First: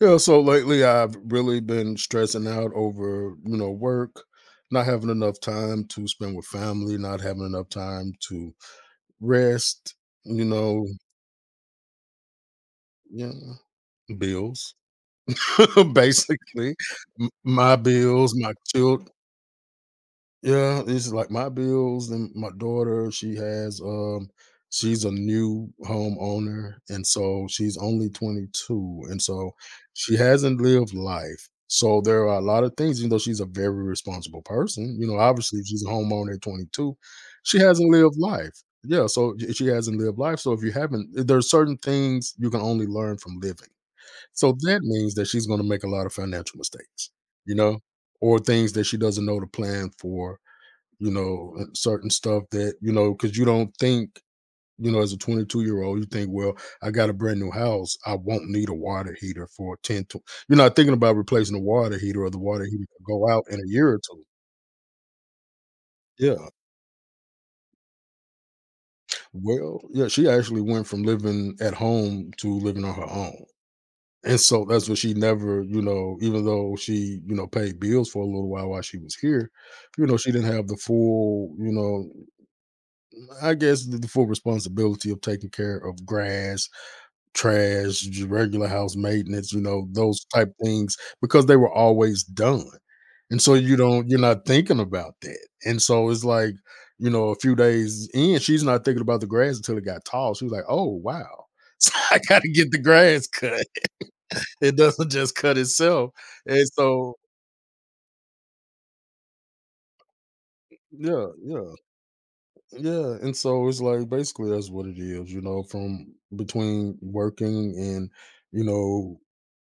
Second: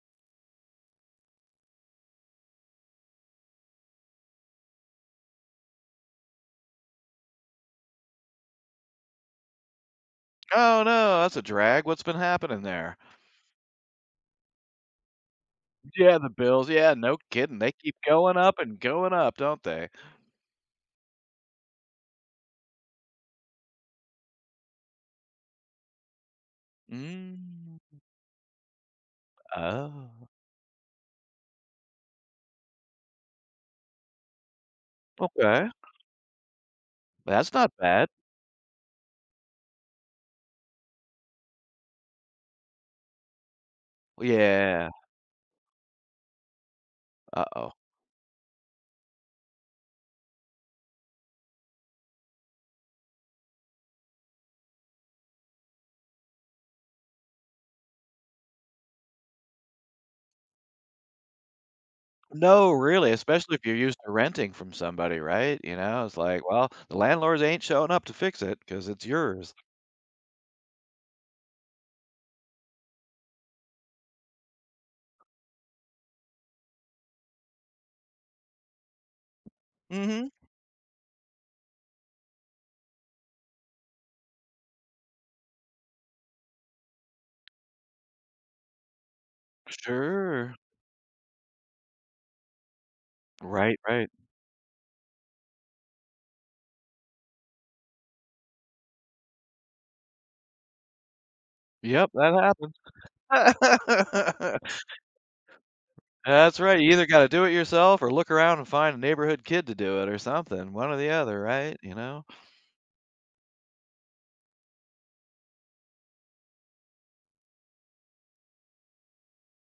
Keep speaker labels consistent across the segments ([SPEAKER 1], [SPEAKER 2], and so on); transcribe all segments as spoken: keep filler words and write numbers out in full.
[SPEAKER 1] Yeah, so lately I've really been stressing out over, you know, work, not having enough time to spend with family, not having enough time to rest, you
[SPEAKER 2] Oh,
[SPEAKER 1] know,
[SPEAKER 2] no, that's a drag. What's been happening there?
[SPEAKER 1] yeah, bills,
[SPEAKER 2] Yeah, the Bills.
[SPEAKER 1] basically.
[SPEAKER 2] Yeah, no
[SPEAKER 1] M-
[SPEAKER 2] kidding. They
[SPEAKER 1] My
[SPEAKER 2] keep
[SPEAKER 1] bills,
[SPEAKER 2] going
[SPEAKER 1] my
[SPEAKER 2] up and
[SPEAKER 1] children.
[SPEAKER 2] going up, don't they?
[SPEAKER 1] Yeah, this is like my bills and my daughter, she has, um she's a new homeowner, and so
[SPEAKER 2] Mm.
[SPEAKER 1] she's only twenty-two, and so
[SPEAKER 2] Oh,
[SPEAKER 1] she hasn't lived life. So there are a lot of things, even though she's a very responsible person, you know, obviously, if
[SPEAKER 2] okay.
[SPEAKER 1] she's a homeowner at twenty-two,
[SPEAKER 2] That's
[SPEAKER 1] she
[SPEAKER 2] not
[SPEAKER 1] hasn't
[SPEAKER 2] bad.
[SPEAKER 1] lived life. Yeah, so y she hasn't lived life, so if you haven't eh, there are certain things you can only learn from living. So that
[SPEAKER 2] Yeah.
[SPEAKER 1] means that she's gonna make a lot of financial mistakes, you
[SPEAKER 2] Uh-oh.
[SPEAKER 1] know, or things that she doesn't know to plan for, you know, uh, certain stuff that, you know, because you don't think, you know, as a twenty-two year old, you think, well, I got a brand new house. I won't need a water heater for ten to, you're not thinking about replacing the water heater, or the water
[SPEAKER 2] No,
[SPEAKER 1] heater could
[SPEAKER 2] really,
[SPEAKER 1] go out
[SPEAKER 2] especially
[SPEAKER 1] in
[SPEAKER 2] if
[SPEAKER 1] a
[SPEAKER 2] you're
[SPEAKER 1] year
[SPEAKER 2] used
[SPEAKER 1] or
[SPEAKER 2] to
[SPEAKER 1] two.
[SPEAKER 2] renting from somebody, right? You know, it's like,
[SPEAKER 1] Yeah.
[SPEAKER 2] well, the landlords ain't showing up to fix it 'cause it's yours.
[SPEAKER 1] Well, yeah, she actually went from living at home to living on her own. And so that's what she never, you know, even though she, you know, paid bills for a little while while she was here,
[SPEAKER 2] Mm.
[SPEAKER 1] you know,
[SPEAKER 2] Mhm.
[SPEAKER 1] she didn't have the full, you know, I guess the, the full responsibility of taking care of grass, trash, j regular house maintenance, you know, those type
[SPEAKER 2] Sure.
[SPEAKER 1] things, because they were always done, and so you
[SPEAKER 2] Right,
[SPEAKER 1] don't
[SPEAKER 2] right.
[SPEAKER 1] you're not thinking about that, and so it's like, you know, a few days in, she's not thinking about the grass until it got tall. She was like, "Oh, wow. So
[SPEAKER 2] Yep,
[SPEAKER 1] I gotta
[SPEAKER 2] that
[SPEAKER 1] get the grass
[SPEAKER 2] happens.
[SPEAKER 1] cut. It doesn't just cut itself,"
[SPEAKER 2] That's
[SPEAKER 1] and
[SPEAKER 2] right, you either
[SPEAKER 1] so.
[SPEAKER 2] gotta do it yourself or look around and find a neighborhood kid to do it or something, one or the
[SPEAKER 1] Yeah,
[SPEAKER 2] other,
[SPEAKER 1] yeah.
[SPEAKER 2] right, you know?
[SPEAKER 1] Yeah, and so it's like basically that's what it is, you know, from between working and, you know,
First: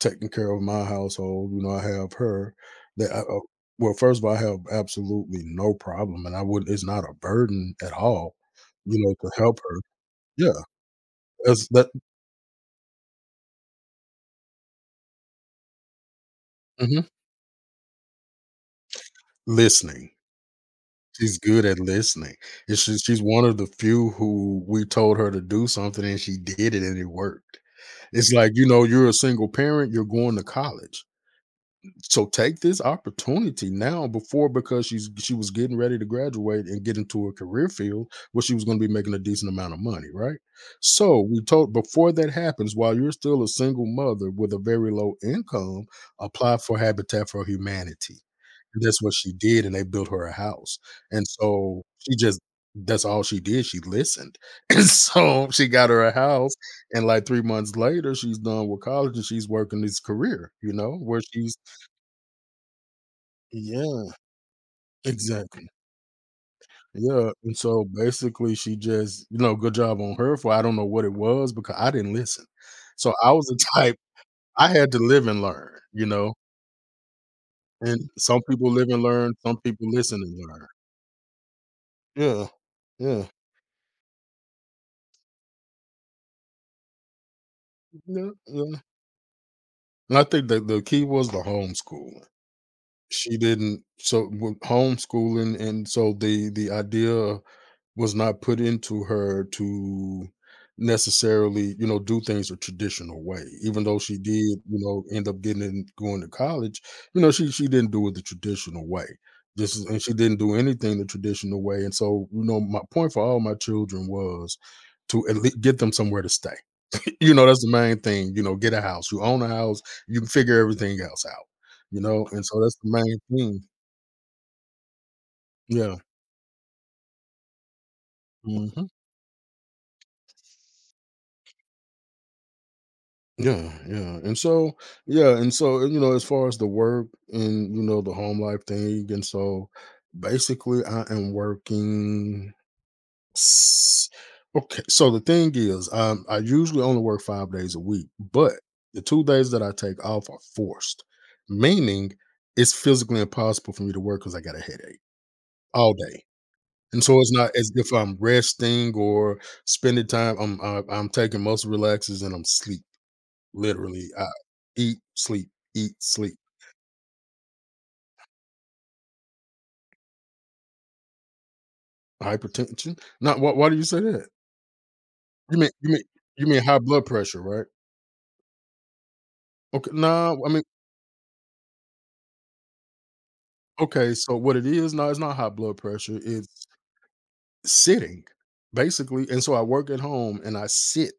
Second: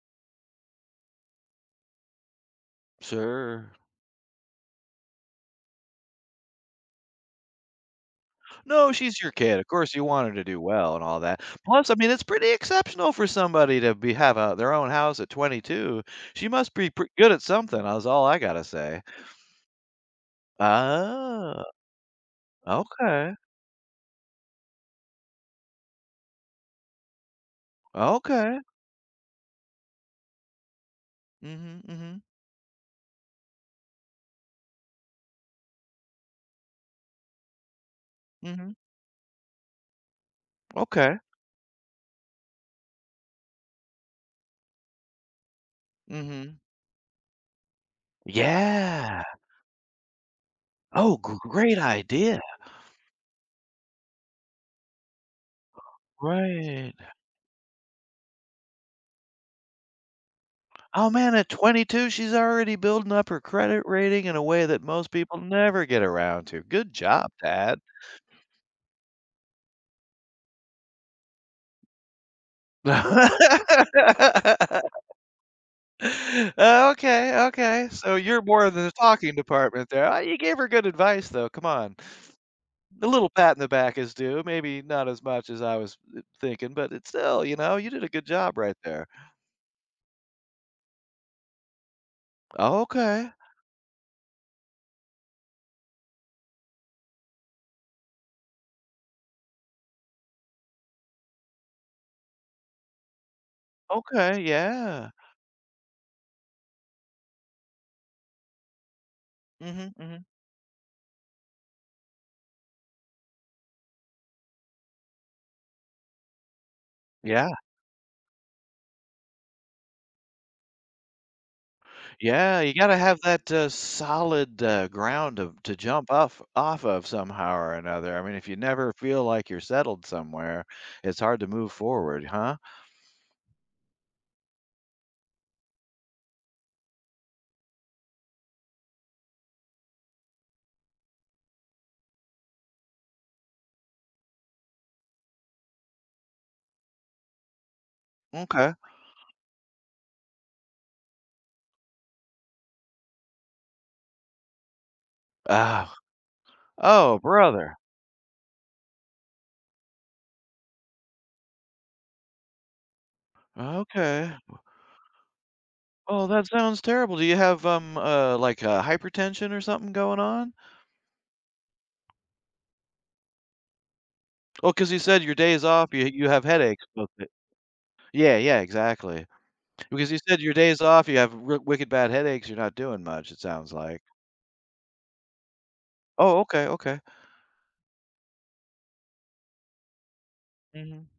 [SPEAKER 1] taking care of my household, you know, I have her that I, uh,
[SPEAKER 2] Sure.
[SPEAKER 1] well, first of all, I have absolutely no problem, and I wouldn't it's not a burden at all,
[SPEAKER 2] No,
[SPEAKER 1] you know,
[SPEAKER 2] she's your
[SPEAKER 1] to help
[SPEAKER 2] kid, of
[SPEAKER 1] her.
[SPEAKER 2] course you want her to
[SPEAKER 1] Yeah,
[SPEAKER 2] do well and all that.
[SPEAKER 1] as that.
[SPEAKER 2] Plus, I mean, it's pretty exceptional for somebody to be have a their own house at twenty-two. She must be
[SPEAKER 1] Mhm.
[SPEAKER 2] pretty good at something, that's all I gotta say.
[SPEAKER 1] Listening. She's
[SPEAKER 2] Ah.
[SPEAKER 1] good at listening. It's she's she's
[SPEAKER 2] Okay.
[SPEAKER 1] one of the few who we told her to do something and she did it and it worked. It's like,
[SPEAKER 2] Okay.
[SPEAKER 1] you know, you're a single parent, you're going to college.
[SPEAKER 2] Mm. Mhm. Mm mhm.
[SPEAKER 1] So take this opportunity now, before because she's she was getting ready to graduate and get into a career field where
[SPEAKER 2] Mm
[SPEAKER 1] she was
[SPEAKER 2] mhm.
[SPEAKER 1] going to be making a decent amount of money, right?
[SPEAKER 2] Okay.
[SPEAKER 1] So we told, before that happens, while you're still a single mother with a very low income,
[SPEAKER 2] Mm. Mhm.
[SPEAKER 1] apply for Habitat for Humanity. And that's what
[SPEAKER 2] Yeah.
[SPEAKER 1] she did, and they built her a house.
[SPEAKER 2] Oh,
[SPEAKER 1] And
[SPEAKER 2] gr great
[SPEAKER 1] so she
[SPEAKER 2] idea.
[SPEAKER 1] just that's all she did. She listened. And so she got her a house.
[SPEAKER 2] Right.
[SPEAKER 1] And like three months later, she's done with college and she's working this career, you know,
[SPEAKER 2] Oh
[SPEAKER 1] where
[SPEAKER 2] man, at
[SPEAKER 1] she's
[SPEAKER 2] twenty-two, she's already building up her credit
[SPEAKER 1] yeah,
[SPEAKER 2] rating in a way that most people
[SPEAKER 1] exactly.
[SPEAKER 2] never get around to. Good job,
[SPEAKER 1] Yeah, and
[SPEAKER 2] Dad.
[SPEAKER 1] so basically she just you know, good job on her, for I don't know what it was, because I didn't listen. So I was the type. I had to live and learn, you know,
[SPEAKER 2] Uh, okay, okay.
[SPEAKER 1] and
[SPEAKER 2] So
[SPEAKER 1] some
[SPEAKER 2] you're more
[SPEAKER 1] people
[SPEAKER 2] than
[SPEAKER 1] live
[SPEAKER 2] the
[SPEAKER 1] and
[SPEAKER 2] talking
[SPEAKER 1] learn, some people
[SPEAKER 2] department there. Ah.
[SPEAKER 1] listen and
[SPEAKER 2] You gave her
[SPEAKER 1] learn.
[SPEAKER 2] good advice, though. Come on.
[SPEAKER 1] Yeah,
[SPEAKER 2] A
[SPEAKER 1] yeah,
[SPEAKER 2] little pat in the back is due. Maybe not as much as I was uh, thinking, but it's still, you know, you did a good
[SPEAKER 1] yeah,
[SPEAKER 2] job right
[SPEAKER 1] yeah,
[SPEAKER 2] there.
[SPEAKER 1] and I think that the key was the homeschooling.
[SPEAKER 2] Okay,
[SPEAKER 1] She didn't So with homeschooling and so the the idea was not put into her to necessarily, you know, do things a traditional way. Even though she did,
[SPEAKER 2] okay,
[SPEAKER 1] you know,
[SPEAKER 2] yeah.
[SPEAKER 1] end up getting in, going to college, you know, she she didn't do it the traditional way. This is,
[SPEAKER 2] Hmm.
[SPEAKER 1] and she
[SPEAKER 2] Hmm.
[SPEAKER 1] didn't do anything the traditional way. And so, you know, my point for all my children was to at least get them somewhere to stay. You know,
[SPEAKER 2] Yeah.
[SPEAKER 1] that's the main thing. You know, get a house. You own a house. You can figure everything else out. You know, and
[SPEAKER 2] Yeah,
[SPEAKER 1] so
[SPEAKER 2] you
[SPEAKER 1] that's the
[SPEAKER 2] gotta
[SPEAKER 1] main
[SPEAKER 2] have that,
[SPEAKER 1] thing.
[SPEAKER 2] uh, solid, uh, ground to to
[SPEAKER 1] Yeah.
[SPEAKER 2] jump off off of somehow or another. I mean, if you
[SPEAKER 1] Hmm.
[SPEAKER 2] never feel like you're settled somewhere, it's hard to move forward, huh?
[SPEAKER 1] Yeah, yeah. And so, yeah, and so, you know, as far as the work and, you know, the home life thing, and so basically I am working, s- okay. So the thing is, um, I usually only work five days a week, but
[SPEAKER 2] Okay.
[SPEAKER 1] the two days that I take off are forced, meaning it's physically impossible for me to work because I got a headache all
[SPEAKER 2] Ah.
[SPEAKER 1] day. And
[SPEAKER 2] Oh,
[SPEAKER 1] so it's not as
[SPEAKER 2] brother.
[SPEAKER 1] if I'm resting or spending time. I'm I- I'm taking muscle relaxes and I'm sleep. Literally, uh,
[SPEAKER 2] Okay.
[SPEAKER 1] eat, sleep, eat,
[SPEAKER 2] Oh,
[SPEAKER 1] sleep.
[SPEAKER 2] that sounds terrible. Do you have, um, uh, like, uh, hypertension or something going on?
[SPEAKER 1] Hypertension? Not. Why why do you say that?
[SPEAKER 2] Well, 'cause you said your
[SPEAKER 1] You
[SPEAKER 2] days
[SPEAKER 1] mean you
[SPEAKER 2] off,
[SPEAKER 1] mean
[SPEAKER 2] you you have
[SPEAKER 1] you mean high
[SPEAKER 2] headaches
[SPEAKER 1] blood
[SPEAKER 2] with it.
[SPEAKER 1] pressure, right?
[SPEAKER 2] Yeah, yeah, exactly.
[SPEAKER 1] Okay,
[SPEAKER 2] Because you said
[SPEAKER 1] no, I
[SPEAKER 2] your
[SPEAKER 1] mean,
[SPEAKER 2] days off, you have r wicked bad headaches, you're not doing much, it sounds like.
[SPEAKER 1] okay, so what it is, no, it's not high blood pressure,
[SPEAKER 2] Oh, okay,
[SPEAKER 1] it's
[SPEAKER 2] okay.
[SPEAKER 1] sitting, basically, and so I work at home and I
[SPEAKER 2] Mhm.
[SPEAKER 1] sit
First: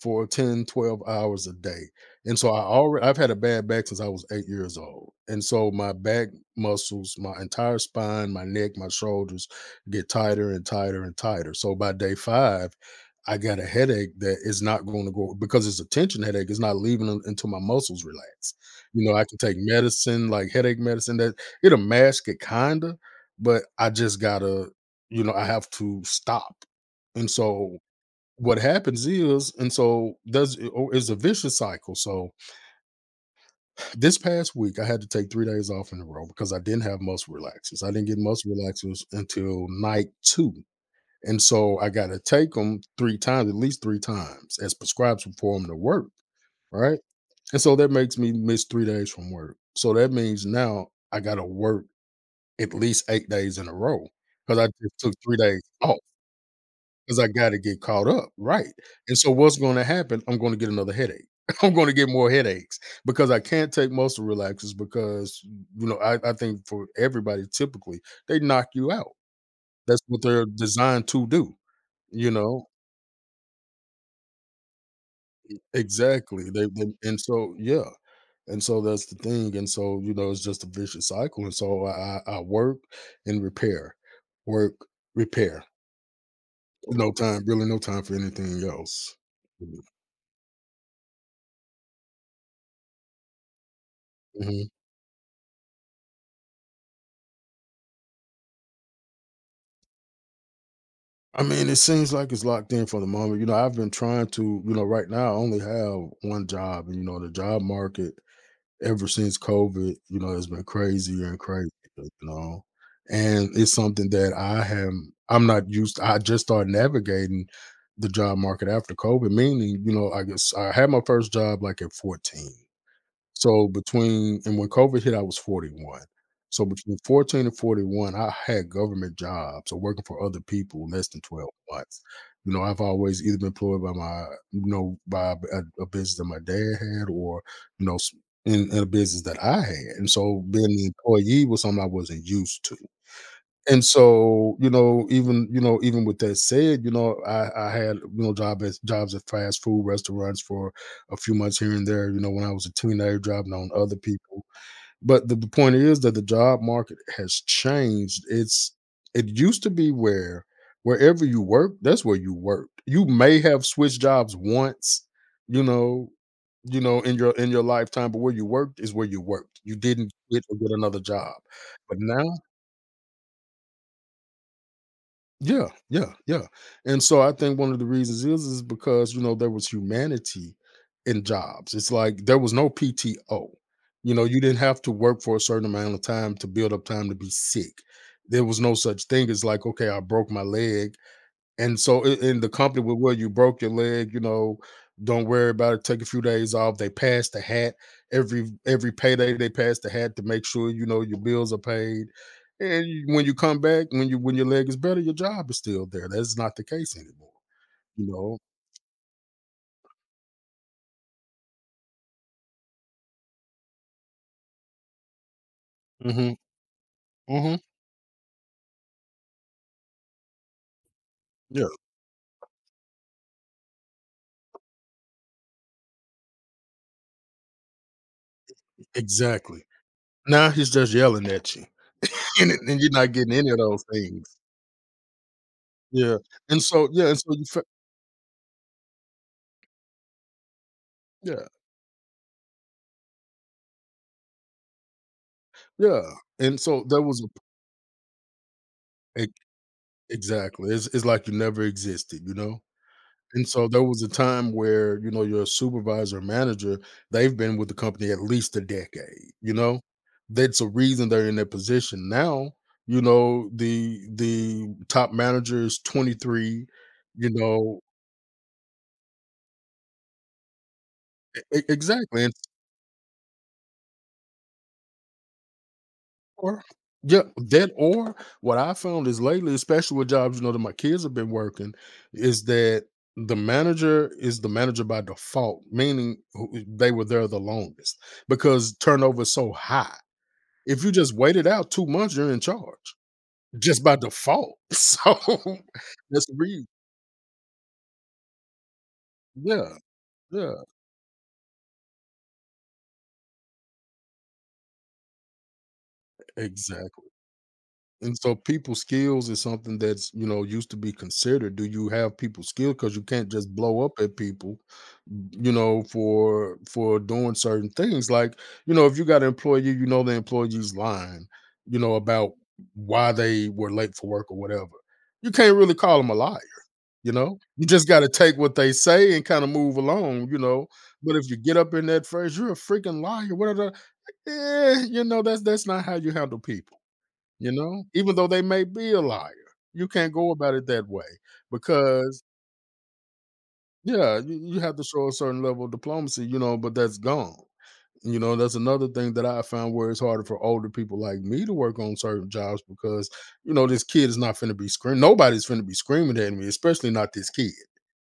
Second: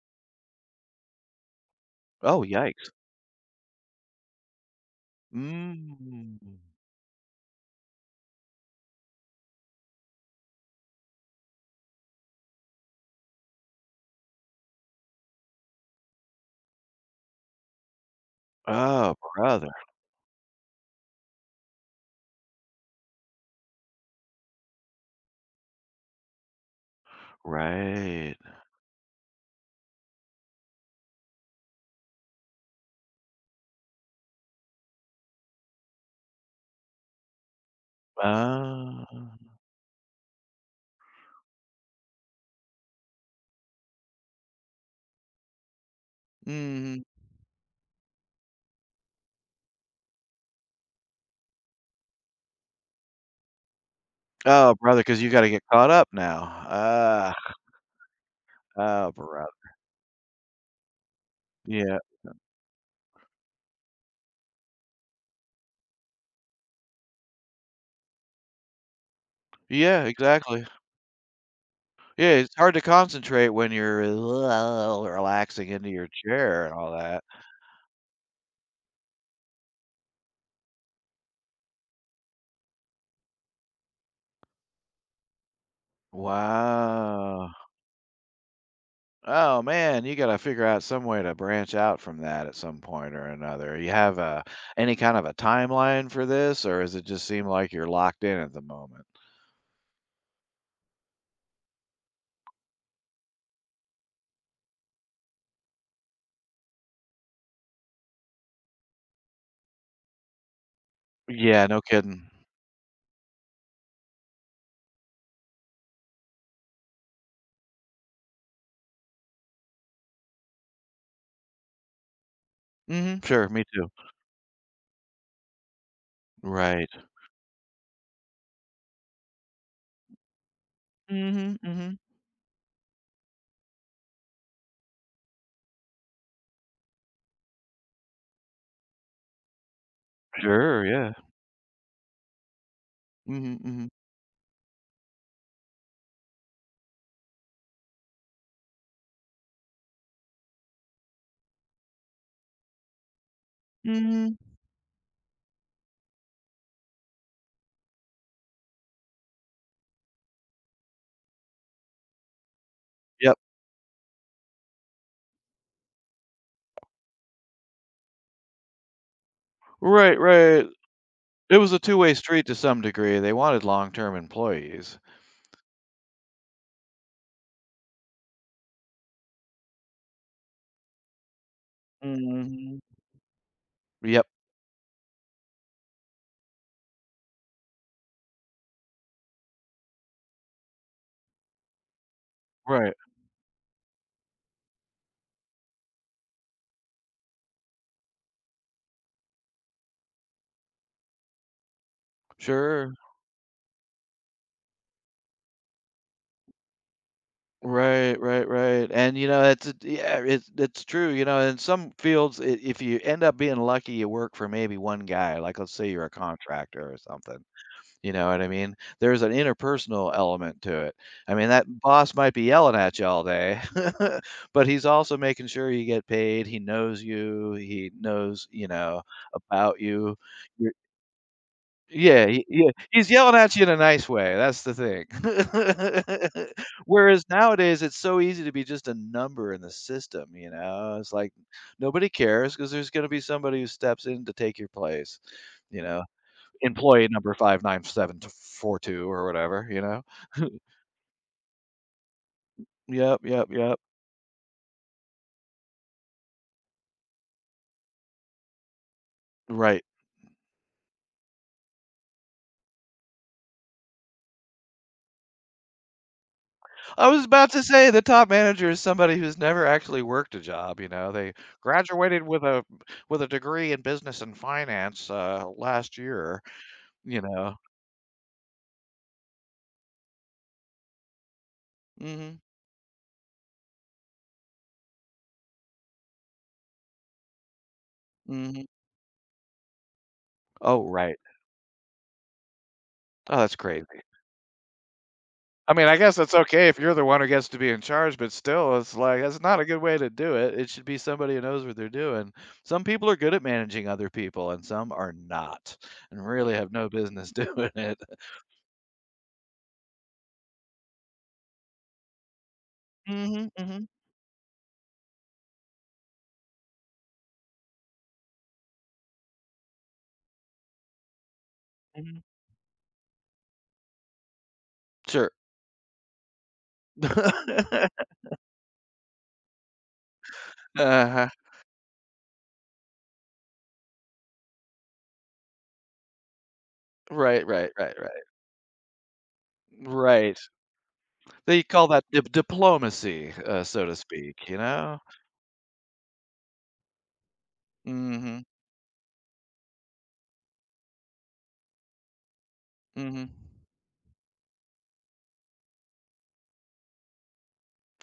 [SPEAKER 1] for ten, twelve hours a day. And
[SPEAKER 2] Oh,
[SPEAKER 1] so i
[SPEAKER 2] yikes.
[SPEAKER 1] already i've had a bad back since I was eight years old. And so my back
[SPEAKER 2] Mm.
[SPEAKER 1] muscles, my entire spine, my neck, my shoulders get tighter and tighter and tighter, so by day five I got a headache that is not going to go, because it's a tension headache. It's not leaving un- until my muscles relax. you
[SPEAKER 2] Oh,
[SPEAKER 1] know I can take
[SPEAKER 2] brother.
[SPEAKER 1] medicine, like headache medicine, that it'll mask it, kinda, but I just gotta, you know I have to stop. And so
[SPEAKER 2] Right.
[SPEAKER 1] what happens is, and so does it, or it's a vicious cycle, so this past week I had to take three days off in a row because I didn't have muscle relaxers. I didn't get muscle relaxers
[SPEAKER 2] Ah.
[SPEAKER 1] until night two, and so I gotta take take them three times, at least three times as prescribed for them to work, right?
[SPEAKER 2] Mhm.
[SPEAKER 1] And so that makes me miss three days from work. So that means now I gotta work at least eight days in a row, because I
[SPEAKER 2] Oh,
[SPEAKER 1] just
[SPEAKER 2] brother,
[SPEAKER 1] took
[SPEAKER 2] because you
[SPEAKER 1] three
[SPEAKER 2] gotta get
[SPEAKER 1] days
[SPEAKER 2] caught
[SPEAKER 1] off.
[SPEAKER 2] up now.
[SPEAKER 1] 'Cause I
[SPEAKER 2] Ah,
[SPEAKER 1] gotta get caught up, right,
[SPEAKER 2] oh,
[SPEAKER 1] and so
[SPEAKER 2] brother.
[SPEAKER 1] what's gonna happen, I'm gonna get another headache. I'm gonna
[SPEAKER 2] Yeah.
[SPEAKER 1] get more headaches because I can't take muscle relaxers because, you know, I I think for everybody typically, they knock you out. That's
[SPEAKER 2] Yeah,
[SPEAKER 1] what they're
[SPEAKER 2] exactly.
[SPEAKER 1] designed to do, you
[SPEAKER 2] Yeah, it's
[SPEAKER 1] know?
[SPEAKER 2] hard to concentrate when you're uh, relaxing into your
[SPEAKER 1] Exactly,
[SPEAKER 2] chair
[SPEAKER 1] they
[SPEAKER 2] and all
[SPEAKER 1] they and
[SPEAKER 2] that.
[SPEAKER 1] so yeah, and so that's the thing, and so, you know, it's just a vicious cycle, and so I I I work and repair, work, repair. No time,
[SPEAKER 2] Wow.
[SPEAKER 1] really no time for anything else.
[SPEAKER 2] Oh,
[SPEAKER 1] Mhm.
[SPEAKER 2] man, you gotta figure out some way to branch out from that at some point or another. You have a
[SPEAKER 1] Mhm.
[SPEAKER 2] any kind of a timeline for this, or does it just seem like you're locked in at the moment?
[SPEAKER 1] I mean, it seems like it's locked in for the moment. You know, I've been trying to, you know, right now I only have one job, and you know, the job market ever since COVID, you know, has been crazier and
[SPEAKER 2] Yeah,
[SPEAKER 1] crazier,
[SPEAKER 2] no
[SPEAKER 1] you
[SPEAKER 2] kidding.
[SPEAKER 1] know. And it's something that I am I'm not used, I just started navigating the job market after COVID, meaning, you know, I guess I had my first job like at fourteen.
[SPEAKER 2] Mhm, sure, me
[SPEAKER 1] So
[SPEAKER 2] too.
[SPEAKER 1] between and when COVID hit, I was forty-one. So
[SPEAKER 2] Right.
[SPEAKER 1] between fourteen and forty-one, I had government jobs or working for other people less than twelve
[SPEAKER 2] Mhm, mhm.
[SPEAKER 1] months. You know, I've always either been employed by my, you know, by a, a business that my dad had or, you know, s- in, in a business that I had. And so being
[SPEAKER 2] Sure,
[SPEAKER 1] an
[SPEAKER 2] yeah.
[SPEAKER 1] employee was something I wasn't used to.
[SPEAKER 2] Mhm,
[SPEAKER 1] And
[SPEAKER 2] mhm.
[SPEAKER 1] so, you know, even you know, even with that said, you know, I I had, you know job at jobs at fast food restaurants for a few months here and there. You know, when I was a teenager, job on other
[SPEAKER 2] Mhm.
[SPEAKER 1] people. But the, the point is that the job market has changed. It's it used to be where wherever you work, that's where you worked. You
[SPEAKER 2] Yep.
[SPEAKER 1] may have switched jobs once, you know, you know, in your in your lifetime, but where you worked is where you worked. You didn't
[SPEAKER 2] Right,
[SPEAKER 1] quit or
[SPEAKER 2] right.
[SPEAKER 1] get another job.
[SPEAKER 2] It was a
[SPEAKER 1] But
[SPEAKER 2] two-way
[SPEAKER 1] now.
[SPEAKER 2] street to some degree, they wanted long-term employees.
[SPEAKER 1] Yeah, yeah, yeah. And so I think one of the reasons is is because you know there was humanity in jobs. It's like there was no
[SPEAKER 2] Mhm.
[SPEAKER 1] P T O. You know,
[SPEAKER 2] Yep,
[SPEAKER 1] you didn't have to work for a certain amount of time to build up time to be sick. There was no such thing as, like, okay, I broke my leg, and so I in the company
[SPEAKER 2] right.
[SPEAKER 1] with where you broke your leg, you know, don't worry about it, take a few days off. They pass the hat every every payday, they pass the hat to make sure, you know, your bills are paid. And
[SPEAKER 2] Sure.
[SPEAKER 1] you, when you come back, when you when your leg is better, your job is still there. That's not the case anymore, you
[SPEAKER 2] Right,
[SPEAKER 1] know?
[SPEAKER 2] right, right, and, you know, it's it yeah, it's it's true, you know, in some fields, I if you end up being lucky, you work for maybe one guy, like, let's say you're a
[SPEAKER 1] Mhm,
[SPEAKER 2] contractor or something.
[SPEAKER 1] mhm,
[SPEAKER 2] You know what I mean? There's an interpersonal element to it. I mean, that
[SPEAKER 1] yeah,
[SPEAKER 2] boss might be yelling at you all day, but he's also making sure you get paid. He knows you. He knows, you know,
[SPEAKER 1] exactly.
[SPEAKER 2] about you.
[SPEAKER 1] Now he's
[SPEAKER 2] You're,
[SPEAKER 1] just yelling at you,
[SPEAKER 2] yeah, he,
[SPEAKER 1] and
[SPEAKER 2] yeah,
[SPEAKER 1] and you're
[SPEAKER 2] he's
[SPEAKER 1] not getting
[SPEAKER 2] yelling
[SPEAKER 1] any
[SPEAKER 2] at
[SPEAKER 1] of
[SPEAKER 2] you in a
[SPEAKER 1] those
[SPEAKER 2] nice way.
[SPEAKER 1] things.
[SPEAKER 2] That's the
[SPEAKER 1] Yeah,
[SPEAKER 2] thing.
[SPEAKER 1] and so yeah, and
[SPEAKER 2] Whereas
[SPEAKER 1] so you fe
[SPEAKER 2] nowadays, it's so easy to be just a number in the system. You know, it's like
[SPEAKER 1] yeah,
[SPEAKER 2] nobody cares because there's going to be somebody who steps in to take your place. You know,
[SPEAKER 1] yeah, and so there
[SPEAKER 2] employee
[SPEAKER 1] was
[SPEAKER 2] number five ninety-seven
[SPEAKER 1] a.
[SPEAKER 2] or whatever, you know?
[SPEAKER 1] Exactly. It's it's like you never existed, you know?
[SPEAKER 2] Yep,
[SPEAKER 1] And
[SPEAKER 2] yep,
[SPEAKER 1] so
[SPEAKER 2] yep.
[SPEAKER 1] there was a time where, you know, your supervisor or manager, they've been with the company at least a decade, you know?
[SPEAKER 2] Right.
[SPEAKER 1] That's a reason they're in that position. Now, you know, the the top manager is twenty-three,
[SPEAKER 2] I was
[SPEAKER 1] you
[SPEAKER 2] about to
[SPEAKER 1] know,
[SPEAKER 2] say the top manager is somebody who's never actually worked a job, you know? They
[SPEAKER 1] e- e-
[SPEAKER 2] graduated
[SPEAKER 1] exactly. And.
[SPEAKER 2] with a with a degree in business and finance, uh, last year,
[SPEAKER 1] Or
[SPEAKER 2] you
[SPEAKER 1] yeah,
[SPEAKER 2] know?
[SPEAKER 1] that or what I found is lately, especially with jobs, you know, that my kids have been working,
[SPEAKER 2] Mhm,
[SPEAKER 1] is that the manager is the manager by default, meaning who- eh, they were there the longest
[SPEAKER 2] mhm.
[SPEAKER 1] because turnover is so high. If
[SPEAKER 2] Oh,
[SPEAKER 1] you just
[SPEAKER 2] right.
[SPEAKER 1] wait it out two months, you're in charge
[SPEAKER 2] Oh, that's
[SPEAKER 1] just
[SPEAKER 2] great.
[SPEAKER 1] by default. So
[SPEAKER 2] I mean, I guess
[SPEAKER 1] that's the
[SPEAKER 2] that's
[SPEAKER 1] reason.
[SPEAKER 2] okay if you're the one who gets to be in charge, but still, it's like that's not a
[SPEAKER 1] Yeah,
[SPEAKER 2] good way to do it.
[SPEAKER 1] yeah,
[SPEAKER 2] It should be somebody who knows what they're doing. Some people are good at managing other people, and some are not, and really have no
[SPEAKER 1] exactly.
[SPEAKER 2] business doing it.
[SPEAKER 1] And so people skills is something that's, you know, used to be considered. Do you have people skill? Because you can't
[SPEAKER 2] Mhm,
[SPEAKER 1] just blow
[SPEAKER 2] mhm,
[SPEAKER 1] up at people, you know, for for doing certain things. Like, you know, if you got an employee, you know the employee's lying, you know,
[SPEAKER 2] mhm.
[SPEAKER 1] about why they were late for work or whatever.
[SPEAKER 2] Sure.
[SPEAKER 1] You can't really call them a liar, you know? You just gotta take what they say and kind of move along, you know. But
[SPEAKER 2] uh
[SPEAKER 1] if you get up in that phrase, you're a freaking liar, whatever, eh, you know, that's that's not how you handle people.
[SPEAKER 2] Right,
[SPEAKER 1] You
[SPEAKER 2] right,
[SPEAKER 1] know?
[SPEAKER 2] right,
[SPEAKER 1] Even
[SPEAKER 2] right,
[SPEAKER 1] though they may be a liar, you can't go
[SPEAKER 2] right.
[SPEAKER 1] about it that way
[SPEAKER 2] They call that
[SPEAKER 1] because,
[SPEAKER 2] dip diplomacy, uh, so to
[SPEAKER 1] yeah,
[SPEAKER 2] speak,
[SPEAKER 1] you
[SPEAKER 2] you
[SPEAKER 1] you have to
[SPEAKER 2] know?
[SPEAKER 1] show a certain level of diplomacy, you know, but that's gone. You know,
[SPEAKER 2] Mhm,
[SPEAKER 1] that's another thing that I found, where it's harder for older people like me to work on certain jobs because,
[SPEAKER 2] mhm.
[SPEAKER 1] you know, this kid is not finna be screaming. Nobody's finna be screaming at me, especially not this kid,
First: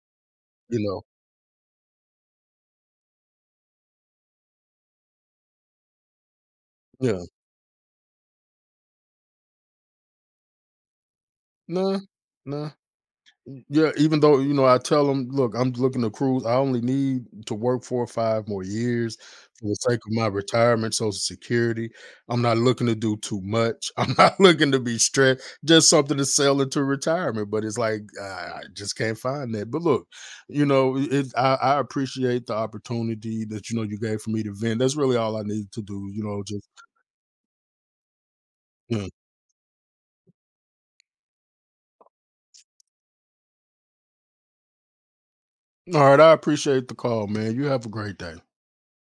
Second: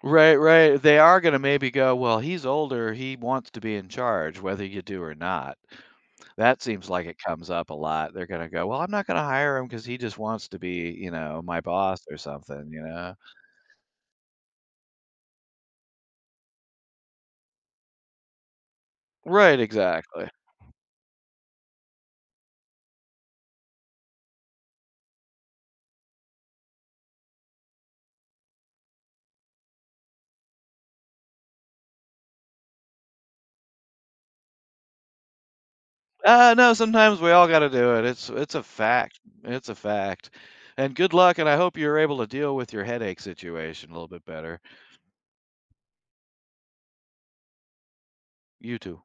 [SPEAKER 2] Right, right.
[SPEAKER 1] you
[SPEAKER 2] They
[SPEAKER 1] know?
[SPEAKER 2] are gonna maybe go, "Well, he's older, he wants to be in charge, whether you do or not." That seems like it
[SPEAKER 1] Yeah.
[SPEAKER 2] comes up a lot. They're gonna go, "Well, I'm not gonna hire him because he just wants to be, you know, my boss
[SPEAKER 1] Nah,
[SPEAKER 2] or something,"
[SPEAKER 1] nah.
[SPEAKER 2] you know?
[SPEAKER 1] Yeah, even though, you know, I tell them, look, I'm looking to cruise. I only need to work four or five more years
[SPEAKER 2] Right,
[SPEAKER 1] for the sake of my
[SPEAKER 2] exactly.
[SPEAKER 1] retirement, Social Security. I'm not looking to do too much. I'm not looking to be stressed. Just something to sell into retirement. But it's like I I just can't find that. But look, you know, it, it- I, I appreciate the opportunity that you know you gave for me to vent. That's really all I needed to do. You know,
[SPEAKER 2] Uh,
[SPEAKER 1] just,
[SPEAKER 2] no, sometimes we all gotta do it. It's it's a
[SPEAKER 1] yeah.
[SPEAKER 2] fact. It's a fact. And good luck, and I hope you're able to deal with your headache situation a little bit better.
[SPEAKER 1] All right. I appreciate the call, man. You have a great day.
[SPEAKER 2] You too.